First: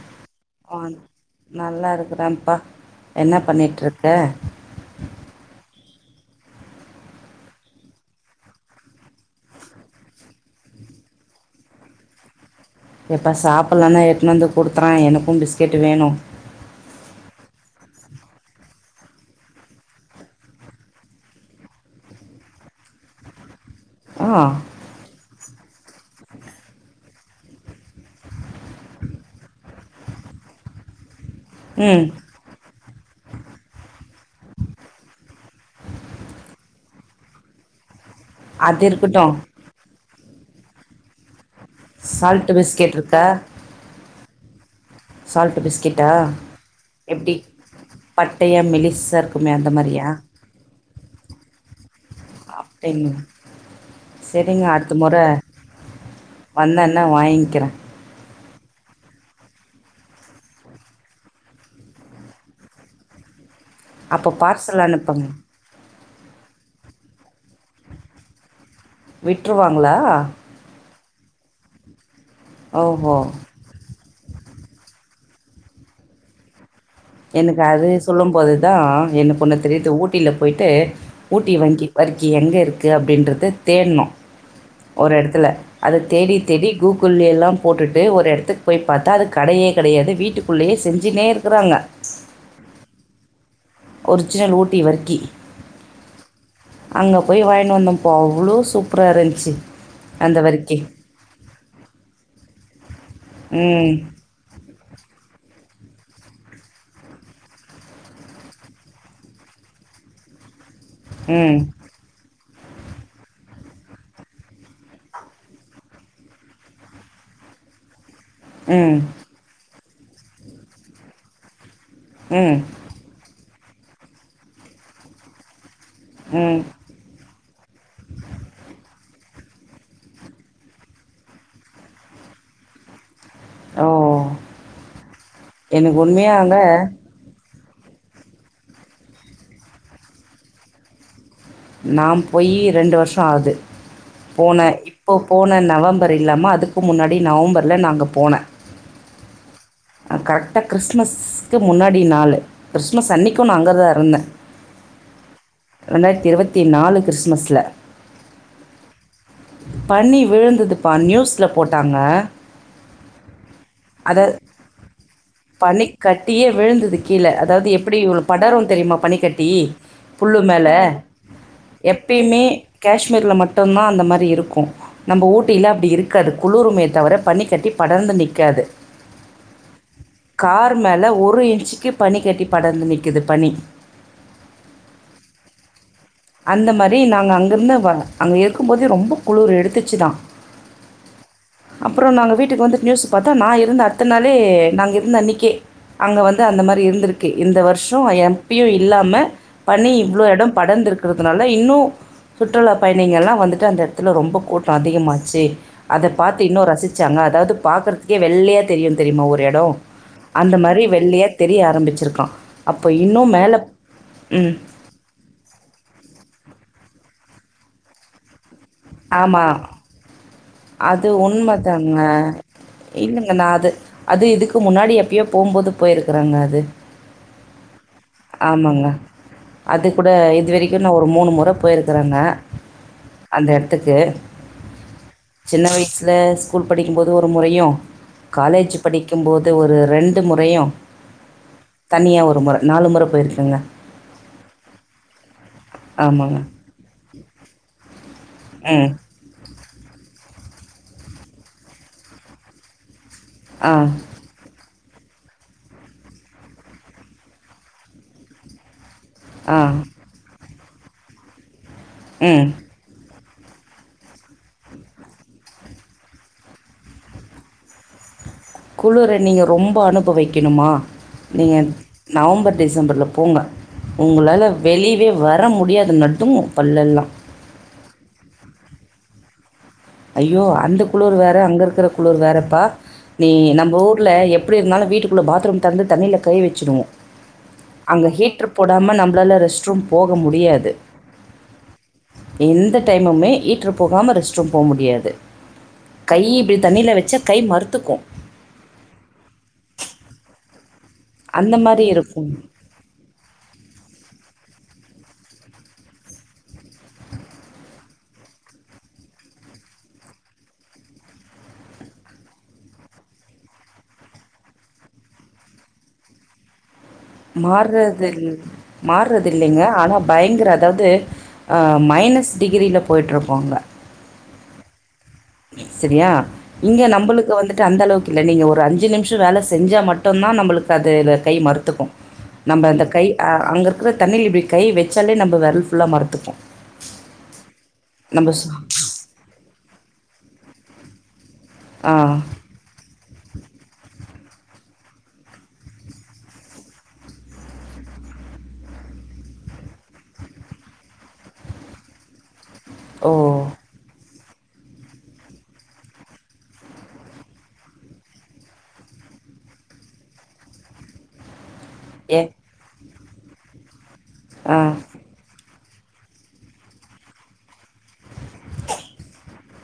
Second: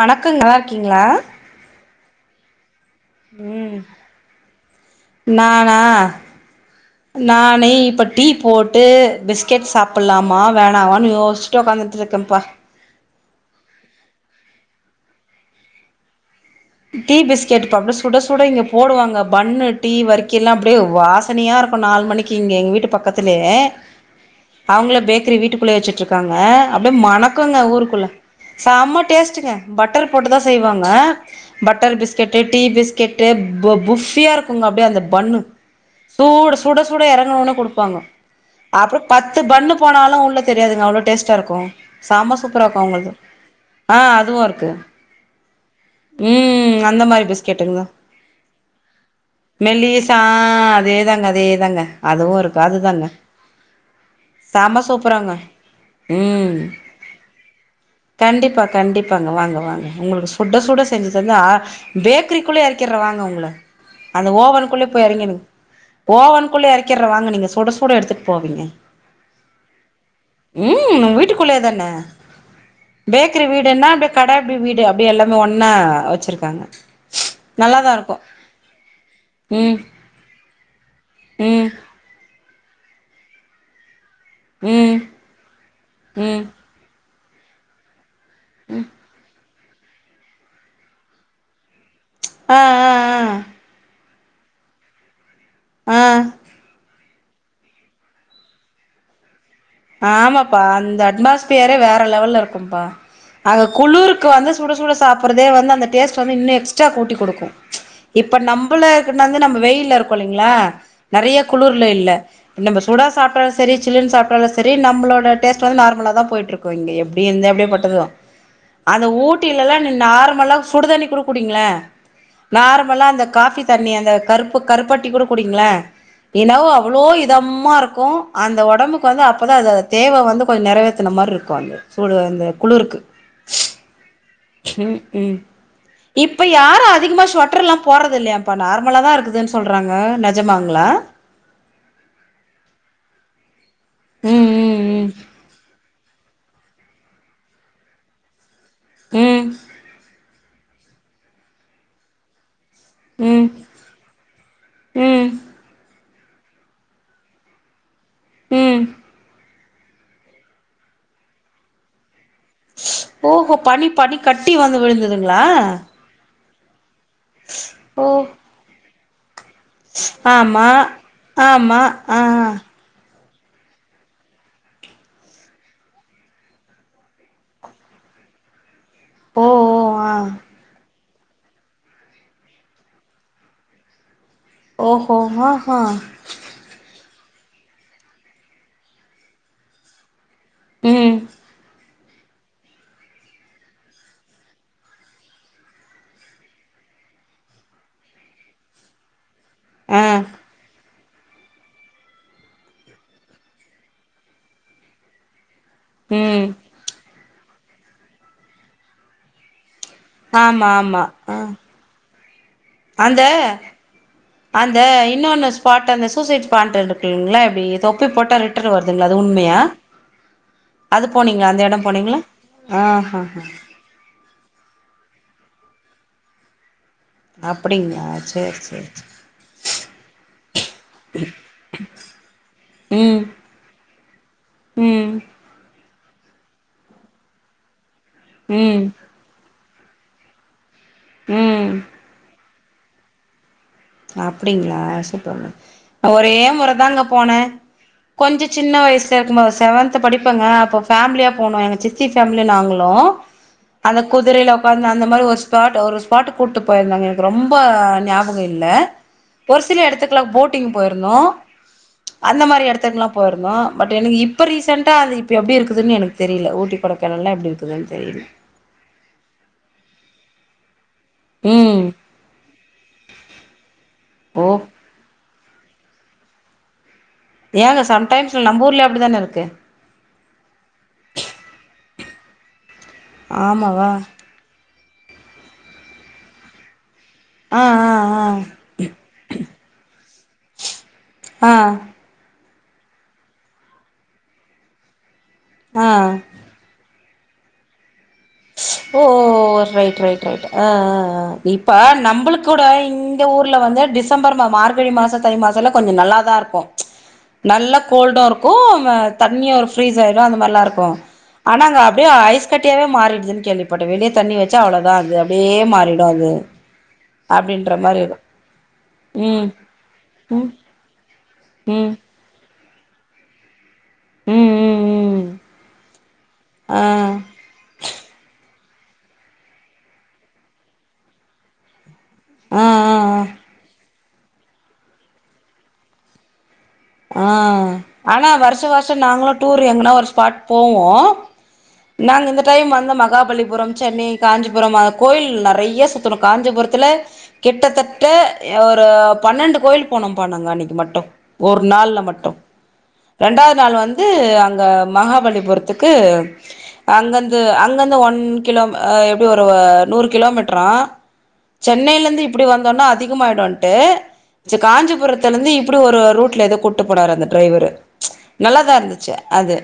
வணக்கங் நல்லா ஆ இருக்கீங்ளா நல்லா இருக்குறேப்பா என்னா பண்ணிட்டு இருக்க நானா நானே இப்போ டீ போட்டு பிஸ்கெட் சாப்ட்லாமா வேணாவனு யோச்ட்டு உக்காந்துட்டு இருக்கேப்பா எப்பா சாப்ட்லனா எடுதுன்னு வந்து குடுத்துறே எனக்கு பிஸ்கெட் வேணு டீ பிஸ்கெட்ப்பா அப்டியே சுட சுட இங்க போடுவாங்க பன்னு டீ வர்க்கி எல்லா அப்டியே வாசனையா இருக்கு நாலு மணிக் க்கி எங்க வீட்டு பக்கத்துலயே ஆ அவங்களே பேக்கரி வீட்டுக்குள்ளே வெச்சிட்டு இருக்காங்க அப்டியே மணக்குங்க ஊருக்குள்ள சேம்மா டேஸ்ட்டுங்க பட்டர் போட்டு தா செய்வாங்க பட்டர் ம் பிஸ்கட் டீ பிஸ்கெட்டு ப ஃபுப்பியா இருக்குங்க அப்டியே அந்த பண்ணு சூடு சுட சுட எறங்கண ஒடனே குடுப்பாங்க அது அப்றோ இருக்கட்டும் பத்து பண்ணு போனாலு உள்ள தெரியாதுங்க அவ்ளோ டேஸ்ட்டா இருக்கு ஆ செம சால்ட் சூப்பர இருக்கு பிஸ்கெட் அவங்களுது ஆ அதுவு இருக்கு சால்ட்டு பிஸ்கெட்டா ம் அந்த மாரி எப்டி பிஸ்கெட்டுங்க பட்டையா மெலிசா இருக்குமே அந்த மாரியா மெலிசா ஆ அதே தாங்க அதே தாங்க அதுவு இருக் அப்டிங் செரிங்க செம அடுத்த முற சூப்பராங்க ம் வந்தேன வாங்கிறே கண்டிப்பா கண்டிப்பாங்க வாங்க வாங்க உங்களுக்கு சுட சுட செஞ்சு தந்த பேக்கரிக்குள்ளே எறக்கிறே வாங்க உங்கள அப்போ அந்த பார்சல் ஓவனுக்குள்ளே போய் அனுப்புங்க எறங்கி ஓவனுக்குள்ளே எறக்கிற வாங்க நீங்க சுட சுட எடுத்துட்டு போவீங்க விட்ருவாங்களா ம் வீட்டுக்குள்ளே தான ஓஹோ பேக்கரி வீடு எப்டின்ன அப்டி கட அப்டி வீடு அப்டி எல்லாமே ஒன்னா வெச்சிருக்காங்க எனக்கு அது சொல்லு போது தா எனக்கு ஒன்னு ம் தெரியுது ஊட்டியில போயிட்டு ஊட்டி ம் வங்கி வர்க்கி எங்க இருக்கு அப்டின்றது தேட்னோ ம் ஒரு எடத்துல அத தேடி ம் தேடி கூகுள்ளே எல்லா போட்டுட்டு ஒரு எடத்துக்கு போய் பாத்தா அது கடையே கெடையாது வீட்டுக்குள்ளேயே செஞ்சுனே இருக்கிறாங்க ஆ ஆ ஆ ஒரிஜினல் ஊட்டி வர்க்கி ஆ அங்க போய் வாங்கின்னு வந்தோ பா அவ்ளோ சூப்ரா இருந்துச்சு அந்த ஆமாப்பா வர்க்கி அந்த அட்மாஸ்பியரே வேற லெவல்ல இருக்கும்ப்பா அங்க ம் குளுருக் க்கு வந்து சுட சுட சாப்பிட்றதே வந்து அந்த டேஸ்ட் வந்து இன்னு எக்ஸ்ட்ரா கூட்டி குடுக்கு இப்ப நம்பளே வந்து நம்ம வெயில இருக்கோ இல்லிங்ளா நெறைய ம் குளிர்ல இல்ல நம்ம சூடா சாப்பிட்டாலு செரி சில்ன்னு சாப்பிட்டாலு செரி நம்ளோட டேஸ்ட் வந்து நார்மலா தா போயிட்டு இருக்கு இங்க எப்டி இருந்த எப்பேர் பட்டது ம் அந்த ஊட் ஊட்டில்லா நீ நார்மலாக சுடுதண்ணி கூட குடிங்களே ம் நார் நார்மல அந்த காஃபி தண்ணி அந்த கருப்பு கருப்பட்டி கூட குடிங்களே ம் என்னவோ அவ்ளோ இதமா இருக்கு அந்த ஒடம்புக்கு வந்து அ அதா அதா அத தேவ வந்து கொஞ்சோ நெறவேத்துன மாரி இருக்கு அந்த சூடு அந்த குளுருக்கு ஓ ம் ம் எனக்கு இப்ப உண்மையாக யாரு அதிகமா ஸொட்டர்ல்லா போறது இல்லையாம்ப்பா நார்மலா தா இருக்குதுன்னு சொல்றாங்க நெஜமாங்ளா நாம் போயி ரெண்டு வருஷோ ஆது போன ம் இப்ப போன நவம்பர் இல்லாம அதுக்கு முன்னாடி நவம்பர்ல நா அங்க போன ம் கரெக்டா கிறிஸ்மஸ்க்கு முன்னாடி நாளு கிறிஸ்மஸ் ம் அன்னைக்கு நா அங்க தா இருந்த ம் ம் ரெண்டாயிரத்தி இருவத்தி நாலு கிறிஸ்மஸ்ல ம் பண்ணி விழுந்ததுப்பா நியூஸ்ல போட்டாங்க ஓஹோ பனி பனி அதை கட்டி வந்து விழுந்ததுங்ளா பனிக்கட்டியே விழுந்தது கீழ அதாவது எப்படி இவ்ளோ ஓ படரு தெரிமா பனிக்கட்டி புல்லு ஆமா மேல ஆமா ஆ எப்பயுமே கஷ்மீர்ல மட்டுந்தா அந்த மாரி இருக்கு நம்ப ஊட்டில அப்டி இருக்காது குளுருமே தவர பணி கட்டி படர்ந்து நிக்காது ஓ ஓ ஆ கார் மேல ஒரு இன்ச்சுக்கு பனி கட்டி படர்ந்து நிக்கிது பனி ஓ ஹோ ஆ ஹா அந்த மாரி நாங்க அங்கருந்து வ அங்க இருக்கும் போது ரொம்ப குளுரு எடுத்துச்சி தா ம் அப்புறோ நாங்க வீட்டுக்கு வந்துட்டு நியூஸ் பாத்தா நா இருந்த அட்த்தனாளே நாங்க இருந்த அன்னைக்கே அங்க வந்து அந்த மாரி இருந்திருக்கு இந்த வருஷோ எம்பியு இல்லாம பனி ஆ இவ்ளோ எடோ படந்திருக்கு க்கிறதுனால இன்னு சுற்றுலா பயணிங்கல்லா வந்துட்டு அந்த இடத்துல ரொம்ப கூட்டோ அதிகமாச்சி அத பாத்து ம் இன்னோ ரசிச்சாங்க அதாவது பாக்றதுக்கே வெள்ளையா தெரியு தெரியுமா ஒரு எடோ அந்த ஆமா மாரி ஆமா வெள்ளையா ஆ தெரிய ஆரம்பிச்சிருக்கா அப்போ இன்னு மேல ம் இந்த இன்னொன்னு ஸ்பாட் அந்த சூசைட் ஸ்பாட் இருக்குங்களா இப்டி தொப்பி போட்டா ரிட் டன் வருதுங்குல அது உண்மையா ஆமாம் அது போனீங்ளா அந்த எடோ போனீங்ளா ஆஹாஹா து அது இதுக்கு முன்னாடி எப்பயோ போம்போது போயிருக்குறங்க அது அப்டிங்ளா சேர் சேரி சேரி அதுக்கூட இது வரைக்கு நா ஒரு மூணு முற போய்ருக்குறங்க ம் அந்த எடத்துக்கு ம் சின்ன வயசில ஸ்கூல் படிக்கும்போது ஒரு முறையு காலேஜ் ம் படிக் கும் போது ஒரு ரெண்டு முறையு ம் தனியா ஒரு முற நாலு முற போயிருக்கங்க அப்டிங்ளா சூப்பர்ங்க நா ஒரே ஆமாங்க. முறதாங்க போன கொஞ்ச சின்ன ம். வயசு த இருக்கும்போது செவன்த் படிப்பங்க அப்ப ஃபேமிலியா போனோ எங்க சித்தி ஃபேமிலி நாங்களு ஆ. அந்த குதிரைல உக்காந்து அந்த மாரி ஒரு ஸ்பாட் ஒரு ஸ்பாட் கூட்டு போய்ருந்தாங்க எனக்கு ரொம்ப ஞாபக இருக் இல்ல ஆ. ஒரு சில எடத்துக்கல்லா போட்டிங் போய்ருந்தோ அந்த ம். மாரி எடத் துக்கல்லா போயிருந்தோ பட் எனக்கு இப்ப ரீசன்ண்டா அது இப்ப எப்டி இருக்குதுனு எனக்கு தெரியல ஊட்டி கொடைகானல்லா எப்டி இருக்குதுன் தெரில குளுர நீங்க ரொம்ப அனுபவிக்கணுமா நீங்க ம் நவம்பர் டிசம்பர்ல போங்க ஓ உங்களால வெளிவே வர வர முடியாது நடுங்கும் பல்லெல்லா ஏங்க சம்டைம்ஸ்ல நம்ப ஊர்லயு அப்டிதான இருக்கு ஐயோ அந்த குளுரு வேற அங்க இருக்கிற குளுரு வேறப்பா நீ நம்ப ஆமாவா ஊர்ல எப் ப்டி இருந்தாலு வீட்டுக்குள்ள பாத்ரூம் தெறந்து தண்ணில கை வச்சுடுவோ ஆ ஆ அங்க ஹீட்ரு போடாம நம்பளால ரெஸ்ட் ரூம் போக முடியாது ஆ எந்த டைமுமே ஹீட்ரு போகாம ரெஸ்ட் ரூம் போ முடியாது ஆ ஆ கை இப்டி தண்ணியில வச்சா கை மறுத்துக்கு ஓ ஓ ஓ ஓ ஓ ரைட் ரைட் ரைட் ஆ ஆ ஆ அந்த இப்ப மாதிரி இருக்கும் நம்புளுக் கூட இங் ங்க ஊர்ல வந்து டிசம்பர் மா மார்கழி மாச தை மாச எல்லா கொஞ்சோ நல்லாதா இருக்கு நல்ல கோல்டு இருக்கு ஆ தண்ணியே ஒரு ஃப்ரீஸ் ஆயிடு அந்த மாரில்லா இருக்கு ஆனா அங்க அப்டியே ஐஸ் கட்டியாவே மாறிடுது கேள்விப்பட்ட வெளியே தண்ணி வச்சா அவ்ளோதா அது அப்டியே மாறிடும் அது அப்டின்ற மாரி மார்றது இரு இல் மார்றது ம் இல்லிங்க ஆனா ம் பயங்கர அதாவது ஆ ம் மைனஸ் டிகிரியில போய்ட்ருக்கு அங்க ம் ம் ம் சரியா ஆ இங்க நம்பளுக்கு வந்துட்டு அந்தளவுக்கு இல்ல நீங்க ஒரு அஞ்சு நிமி ஷ வேல செஞ்சா மட்டுந்தா நம்புளுக்கு அது கை மறுத்துக்கு நம்ப அந்த கை ஆ அங்கருக்கற தண்ணில இப்டி கை வச்சாலே நம்ப வெரல் ஃபுல்லா மறுத்துக்கு ஆ ஆனா வருஷ சு- வருஷோ நாங்களு டூர் எங்கனா ஒரு ஸ்பாட் போவோ ஆ நாங்க இந்த டைம் வந்து மகாபலிபுரம் சென்னை காஞ்சிபுரம் அது கோயில் நறைய சுத்தணு காஞ்சிபுரத்துல கிட்டத்தட்ட ஒரு பன்னண்டு கோயில் போனோப்பா நாங்க அன்னிக்கு மட்டு ஒரு நாள்ல மட்டு ஓ ரெண்டாவுது நாள் வந்து அங்க மகாபலிபுரத்துக்கு அங்கருந்து அங்கருந்து ஒன் கிலோ ஆ எப்டி ஒரு நூறு கிலோ மீட்டரா ஏ சென்னைலேந்து இப்டி வந்தோன்னா அதிகமாயிடுன்ட்டு சி ஆ காஞ்சிபுரத்தலந்து இப்டி ஒரு ரூட் ல ஏதோ கூட்டு போனாரு அந்த டிரைவரு நல்லாதா இருந்துச்சு அது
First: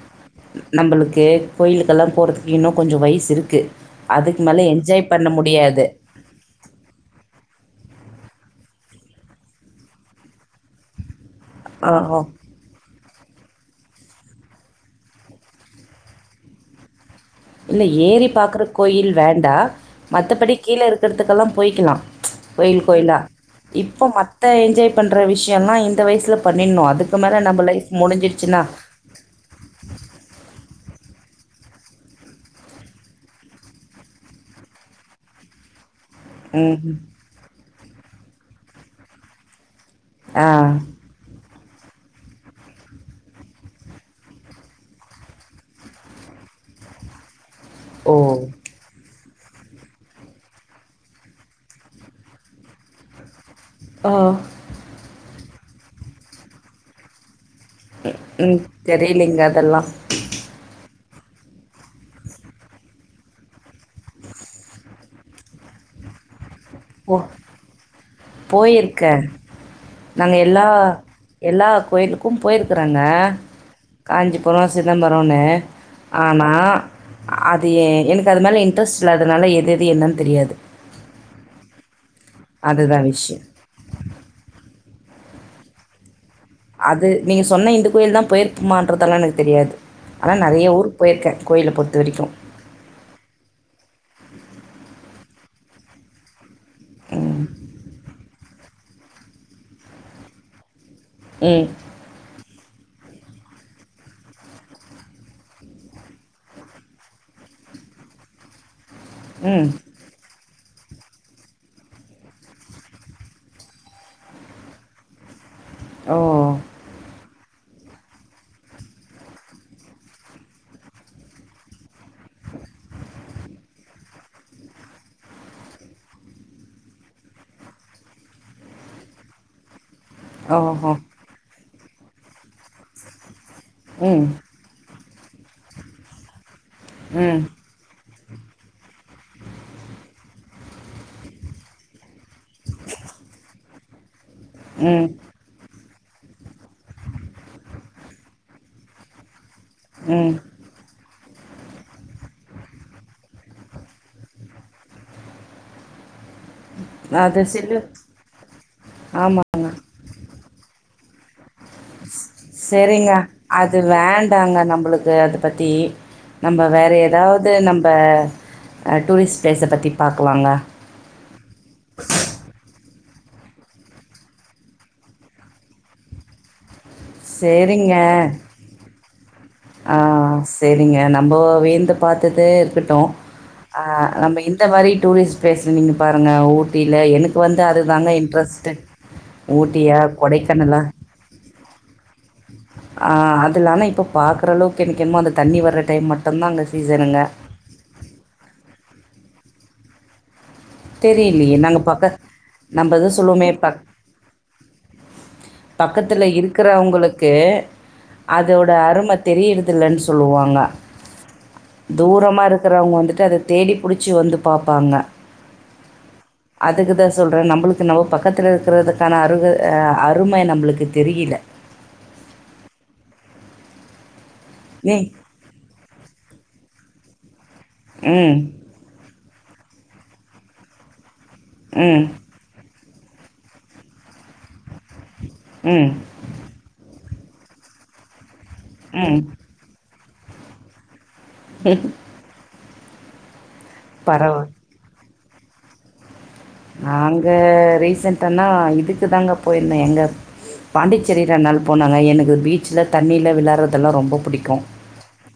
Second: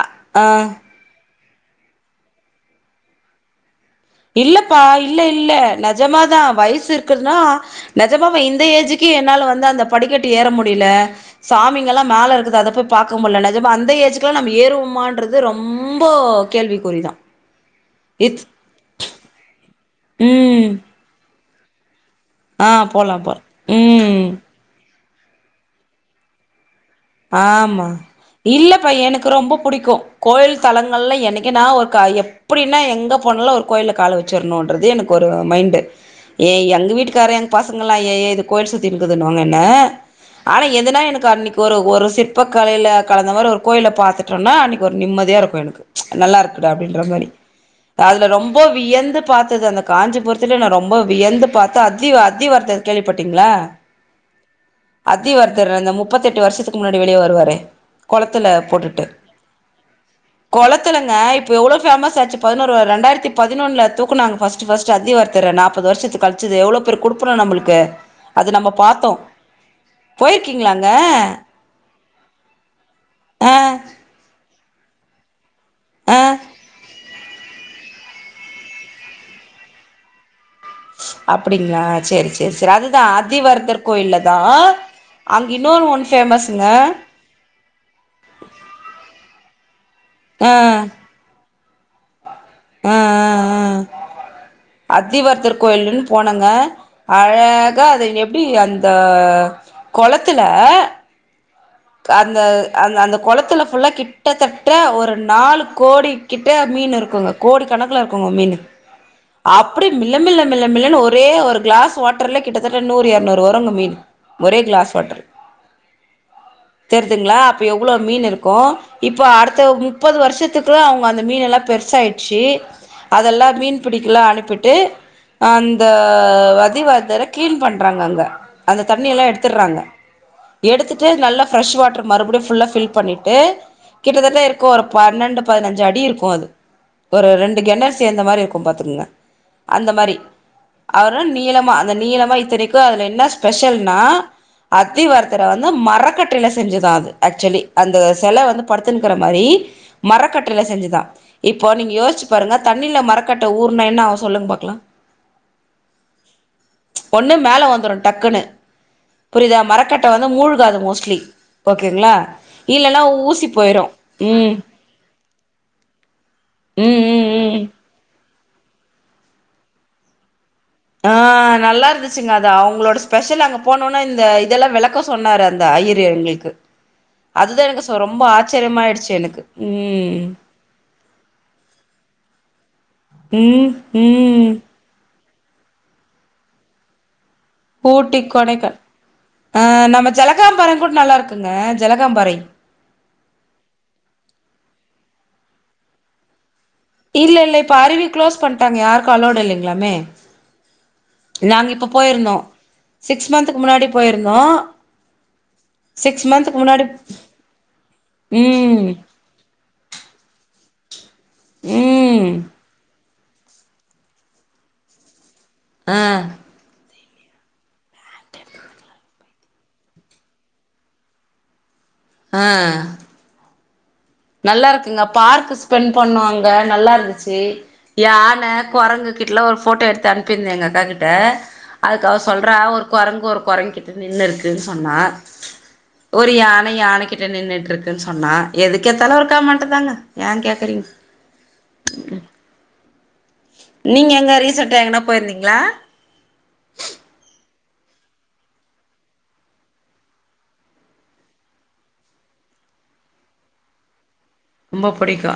அ ஆ எங்களுக்கு கோயிலுக்கல்லா போறதுக்கு இன்னு கொஞ்ச வயிசுருக்கு இல்லப்பா இல்ல இல்ல நெஜமாதா வயசு இருக் க்குன்னா நெஜமாவ இந்த ஏஜுக்கு என்னால வந்து அந்த படிக்கட்டு ஏற முடில ஆ சாமிங்கல்லா ஓ மேல இருக்குது அத போய் பாக்க முல்ல நெஜமா அந்த ஏஜுக்கெல்லா நம்ம ஏறுவோமான்றது ரொம்ப கேள்விக்குறிதா இல்ல ஏறி இத் பாக்கற கோயில் வேண்டா மத்தபடி ம் கீழ இருக்கறதுக்கெல்லா போயிக்கலா ஆ கோயில் கோயிலா போலா போலா இப்ப ம் மத்த என்ஜாய் பண்ற விஷியல்லா இந்த வயிசுல பண்ணிட்ணு அதுக் ஆமா இல்லப்பா எனக்கு ரொம்ப புடிக்கு கோயில் தளங்கள்லா என்னைக்கினா ஒரு கா எப் பிடின்னா எங்க போனாலு ஒரு கோயில்ல கால வச்சிரணுன்றது எனக்கு ஒரு மைண்டு ஏய் ம் எங்க வீட்டுக்காரு எங்க பசங்கள்லா ஏய் இது கோயிலு சுத்தின்குதுன்னுவாங்க என்ன ஆ ஆனா எதுனா எனக்கு அன்னிக் ஒரு ஒரு சிற்பக்கலைல கலந்த மாரி ஒரு கோயில பாத்துட்டேன்னா அன்னைக்கு ஒரு நிம்மதியாக இருக்கும் எனக்கு நல்லா இருக்குடா அப்டின்ற மாரி ஓ அதுல ரொம்போ வியந்து பாத்தது அந்த காஞ்சிபுரத்துலே நா ரொம்ப வியந்து பாத்து அத்தி அத்தி வர்த்தர் கேள்விப்பட்டீங்ளா ஆ அத்திவர்தர் அந்த முப்பத்தெட்டு வர்ஷத்துக்கு முன்னாடி வெளிய வருவாரே ம் ம் தெரிலைங்க அதல்லா கொளத்துலங்க இப்ப எவ்ளோ ஃபேமஸ் ஆச்சு பதினொரு வ ரெண்டாயிரத்தி பதினொன்ல தூக்குனாங்க ஃபஸ் ட்டு ஃபஸ்ட் அத்திவர்தர நாப்பது வர்ஷத்து கழ்ச்சது எவ்ளோ எப்பேற் போ குடுப்பன நம்ளுக்கு அது நம்ப பாத்தோ போயிருக்கேன் நாங்கள் எல்லா போய்ருக்கீங்களாங்க எல்லா கோயிலுக்கு போயிருக்கறங்க ஆ காஞ்சிபுரோ சிதம்பரோனு ஆ ஆனா அது எ எனக்கு அது மேல இன்ட்ரஸ்ட் இல்லாதனால எது எது என்னன் தெரியாது அப்டிங்களா சேரி சேர் சேர் அதுதா அதுதான் விஷயம். அத்திவர்தர் கோயில்லதா அங் இன்னொரு ஒன் ஃபேமஸுங்க அது நீங்க சொன்ன இந்த கோயில்தா போயிருப்பமான்றதல்லா எனக்கு தெரியாது ஆனா ஆ நறைய ஊருக்கு போயிருக்க கோயில்ல பொறுத்த வரிக்கு ஆ ஆ ஆ அத்திவர்த்தர் கோயிலுன் போனங்க ம். அழகா அது எப்டி அந்த கொளத்துல ம் அந்த அந்த அந்த கொளத்துல ஃபுல்லா கிட்டத்தட்ட ஒரு நாலு கோடி கிட்ட மீனு இருக்குங்க கோடி கணக்குல இருக்குங்க மீனு ம். அப்டி மில்லமில்ல மில்லமில்லனு ஒரே ஒரு கிளாஸ் வாட்ருல கிட்டத்தட்ட நூறு எர்நூறு வருங்க மீனு ஒரே க்ளாஸ் வாட்ரு ஓ தெர்துங்ளா அப்ப எவ்ளோ மீனிருக்கு இப்ப அடுத்த முப்பது வர்ஷத்துக்குள்ள அவுங்க அந்த மீனல்லா பெருசாய்ச்சி அதல்லா மீன் பிடிக்லா அனுப்பிட்டு அந்த வதிவர்தர கிளீன் பண்றாங்க அங்க அந்த தண்ணி எல்லா எடுத்துட்றாங்க ஓஹோ! எடுத்துட்டு நல்ல பிரெஷ் வாட்டர் மறுப்டியு ஃபுல்லா ஃபில் பண்ணிட்டு ம். கிட்டத்தட்ட இரு க்கு ஒரு பன்னெண்டு பதினஞ்சு அடி இருக்கு அது ஒரு ம். ரெண்டு கெணறு சேந்த மாரி இருக்கு பாத்துங்க அந்த மாரி அவரு நீளமா அந்த நீளமா இத்தனைக்கு அதுல என்ன ஸ்பெஷல்னா அத்தி ம். வர்தர வ மோ மரக்கட்டைல செஞ்சதா அது ஆக்சுவலி அந்த செல வந்து படுத்துனுக்குற மாரி ம். மரக்கட்டைல செஞ்ச தா இப்போ நீங்க யோச்சு பாருங்க தண்ணில மரக்கட்ட ஊற்னா என்னாவு சொல்லுங்க பாக்லா பார்க்கலாம் [inaudible] ஒன்னு அது மேல சிலு வந்துரு டக்குன்னு புரிதா ஆமாங்க. மரக்கட்ட வந்து மூழ் காது மோஸ்ட்லி ஓகேங்ளா செரிங்க அது ம் வேண்டாங்க நம்ளுக்கு அது பத்தி நம்ப வேறு ம் ம் எதாவ்து ம் நம்ப டூரிஸ்ட் ப்ளேஸ பத்தி பாக்லாங்க ஆ நல்லாருந்துச்சுங்க அது அவுங்களோட ஸ்பெஷல் அங்க போனோன இந்த இதெல்லா வெளக்கோ சொன்னாரு அந்த ஐயரு எங்ளுக்கு அதுதா எங்க சொ ரொம்ப சரிங்க. ஆச்சிரியமாய்டுச்சு எனக்கு ஆ ம் செரிங்க நம்ப வியந்து பாத்ததே இருக்கட்டு ம் ஆ நம்ப ம் இந்த மாரி டூரிஸ்ட் ப்ளேஸ்ல நீங்க பாருங்க ஊட்டில எனக் கு வந்து அது தாங்க ஊட்டி இன்ட்ரெஸ்ட்டு கொடைக்கான் ஆ ஊட்டியா, நம்ம ஜலகாம்பாறை கொடைக்கானலா? கூட நல்லாருக்குங்க ஜலகாம்பாறை ஆ அதுல ஆனா இப்ப பாக்குறளவுக்கு எனக்கு என்னமோ அந்த தண்ணி வர்ற டைம் மட் தந்தாங்க சீசரன் இல்ல இல்ல இப்ப அருவி க்ளோஸ் பண்ட்டாங்க யாருக்கு அலோடு இல்லைங்களாமே தெரிலியே நாங்க இப்ப பக்க போயிருந்தோ நம்ப தா சிக்ஸ் சொல்லுமே மந்த்துக்கு பா முன்னாடி போயிருந்தோ பக்கத்துல சிக்ஸ் மந்த்துக்கு முன்னாடி இருக்குறவங்களுக்கு அதோட ம் அரும தெரியிறதுல்லன் சொல்லுவாங்க ம் தூரமாக இருக்குறவங்க வந்துட்டு அது தேடி புடிச்சி வந்து பாப்பாங்க ஆ அதுக்குதா சொல்றே நம்ளுக்கு நம்ம பக்கத்துல இருக்குறதுக்கான அருக அ அருமை நம்ளுக்கு தெரியில ஆ ஏ நல்லாருக்குங்க பார்க்கு ஸ்பெண்ட் பண்ணோ அங்க நல்லாருந்துச்சு ம் யான குரங்கு கிட்டலா ஒரு ஃபோட்டோ எடுத்து அனுப்பிருந்தேங்க அக்கா கிட்ட ம் அதுக்கு அவ சொ சொல்றா ஒரு குரங்கு ஒரு குரங்கு கிட்ட நின்னு இருக்குன்னு சொன்னா ம் ஒரு யான யானைகிட்ட நின்னுட்ருக்குன் சொன்னா எதுக்கேத்தாலு ம் ஒரு கமெண்ட் தாங்க ஏன் கேக்குறிங்க ம் ம் [inaudible] நீங்க எங்க பரவா ரீசண்டாக எங்னா போயிருந்திங்களா நாங்க ரீசென்ட்டானா இதுக்கு தாங்க போயிருந்தே எங்க பாண்டிச்சேரி ரெண் நாள் போனங்க எனக்கு பீச்ல தண்ணில விளயாட்றதெல்லா ரொம்ப புடிக்கு கு ரொம்ப புடிக்கு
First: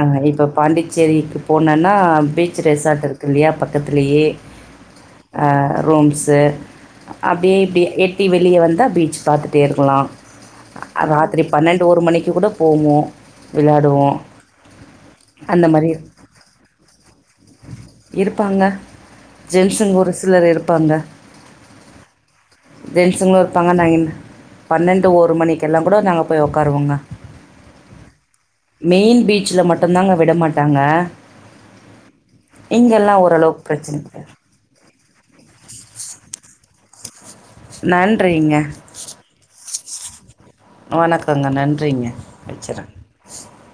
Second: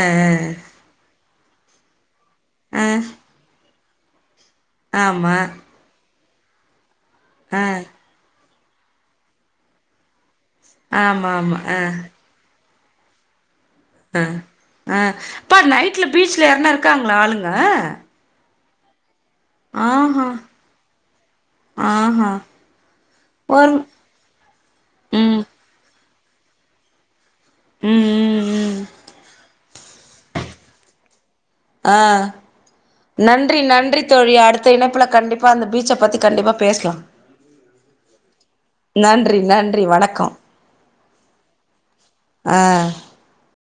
ஆ இப்ப பாண்டிச்சேரிக்கு போனன்னா பீச் ஆ ரெசார்ட் இருக்கு இல்லையா பக்கத்துலியே ஆ ரூம்ஸு அப்டியே ஆ இப்டி எட்டி வெளிய வந்தா பீச் பாத்துட்டே இருக்குலா ஆமா ராத்திரி ஆமா ஆ பன்னெண்டு ஒரு மணிக்கு கூட போவோ விளாடுவோ அ அ அப்பா நைட்ல பீச்ல யார்னா இருக்காங்ளா ஆளுங்க இருப்பாங்க ஜென்ஸுங்க ஒரு சிலர் இருப்பாங்க ஆ ஹா ஜென்ஸுங்ளு இருப்பாங்க நைட் பன்னெண்டு ஒரு ம் மணிக் கெல்லா கூட நாங்க போய் ஒக்காருவோங்க ம் ம் ம் மெயின் பீச்ல மட்டு டுந்தாங்க விட மாட்டாங்க ஆ இங்கெல்லாம் நன்றி ஓரளவுக்கு பிரச்சனை நன்றி தோழி கிடையாது அடுத் த இணைப்புல கண்டிப்பா அந்த பீச்ச பத்தி கண்டிப்பா பேஸ்லா நன்றிங்க நன்றி நன்றி வணக்கம் வணக்கங்க நன்றிங்க வச்சர்றே ஆ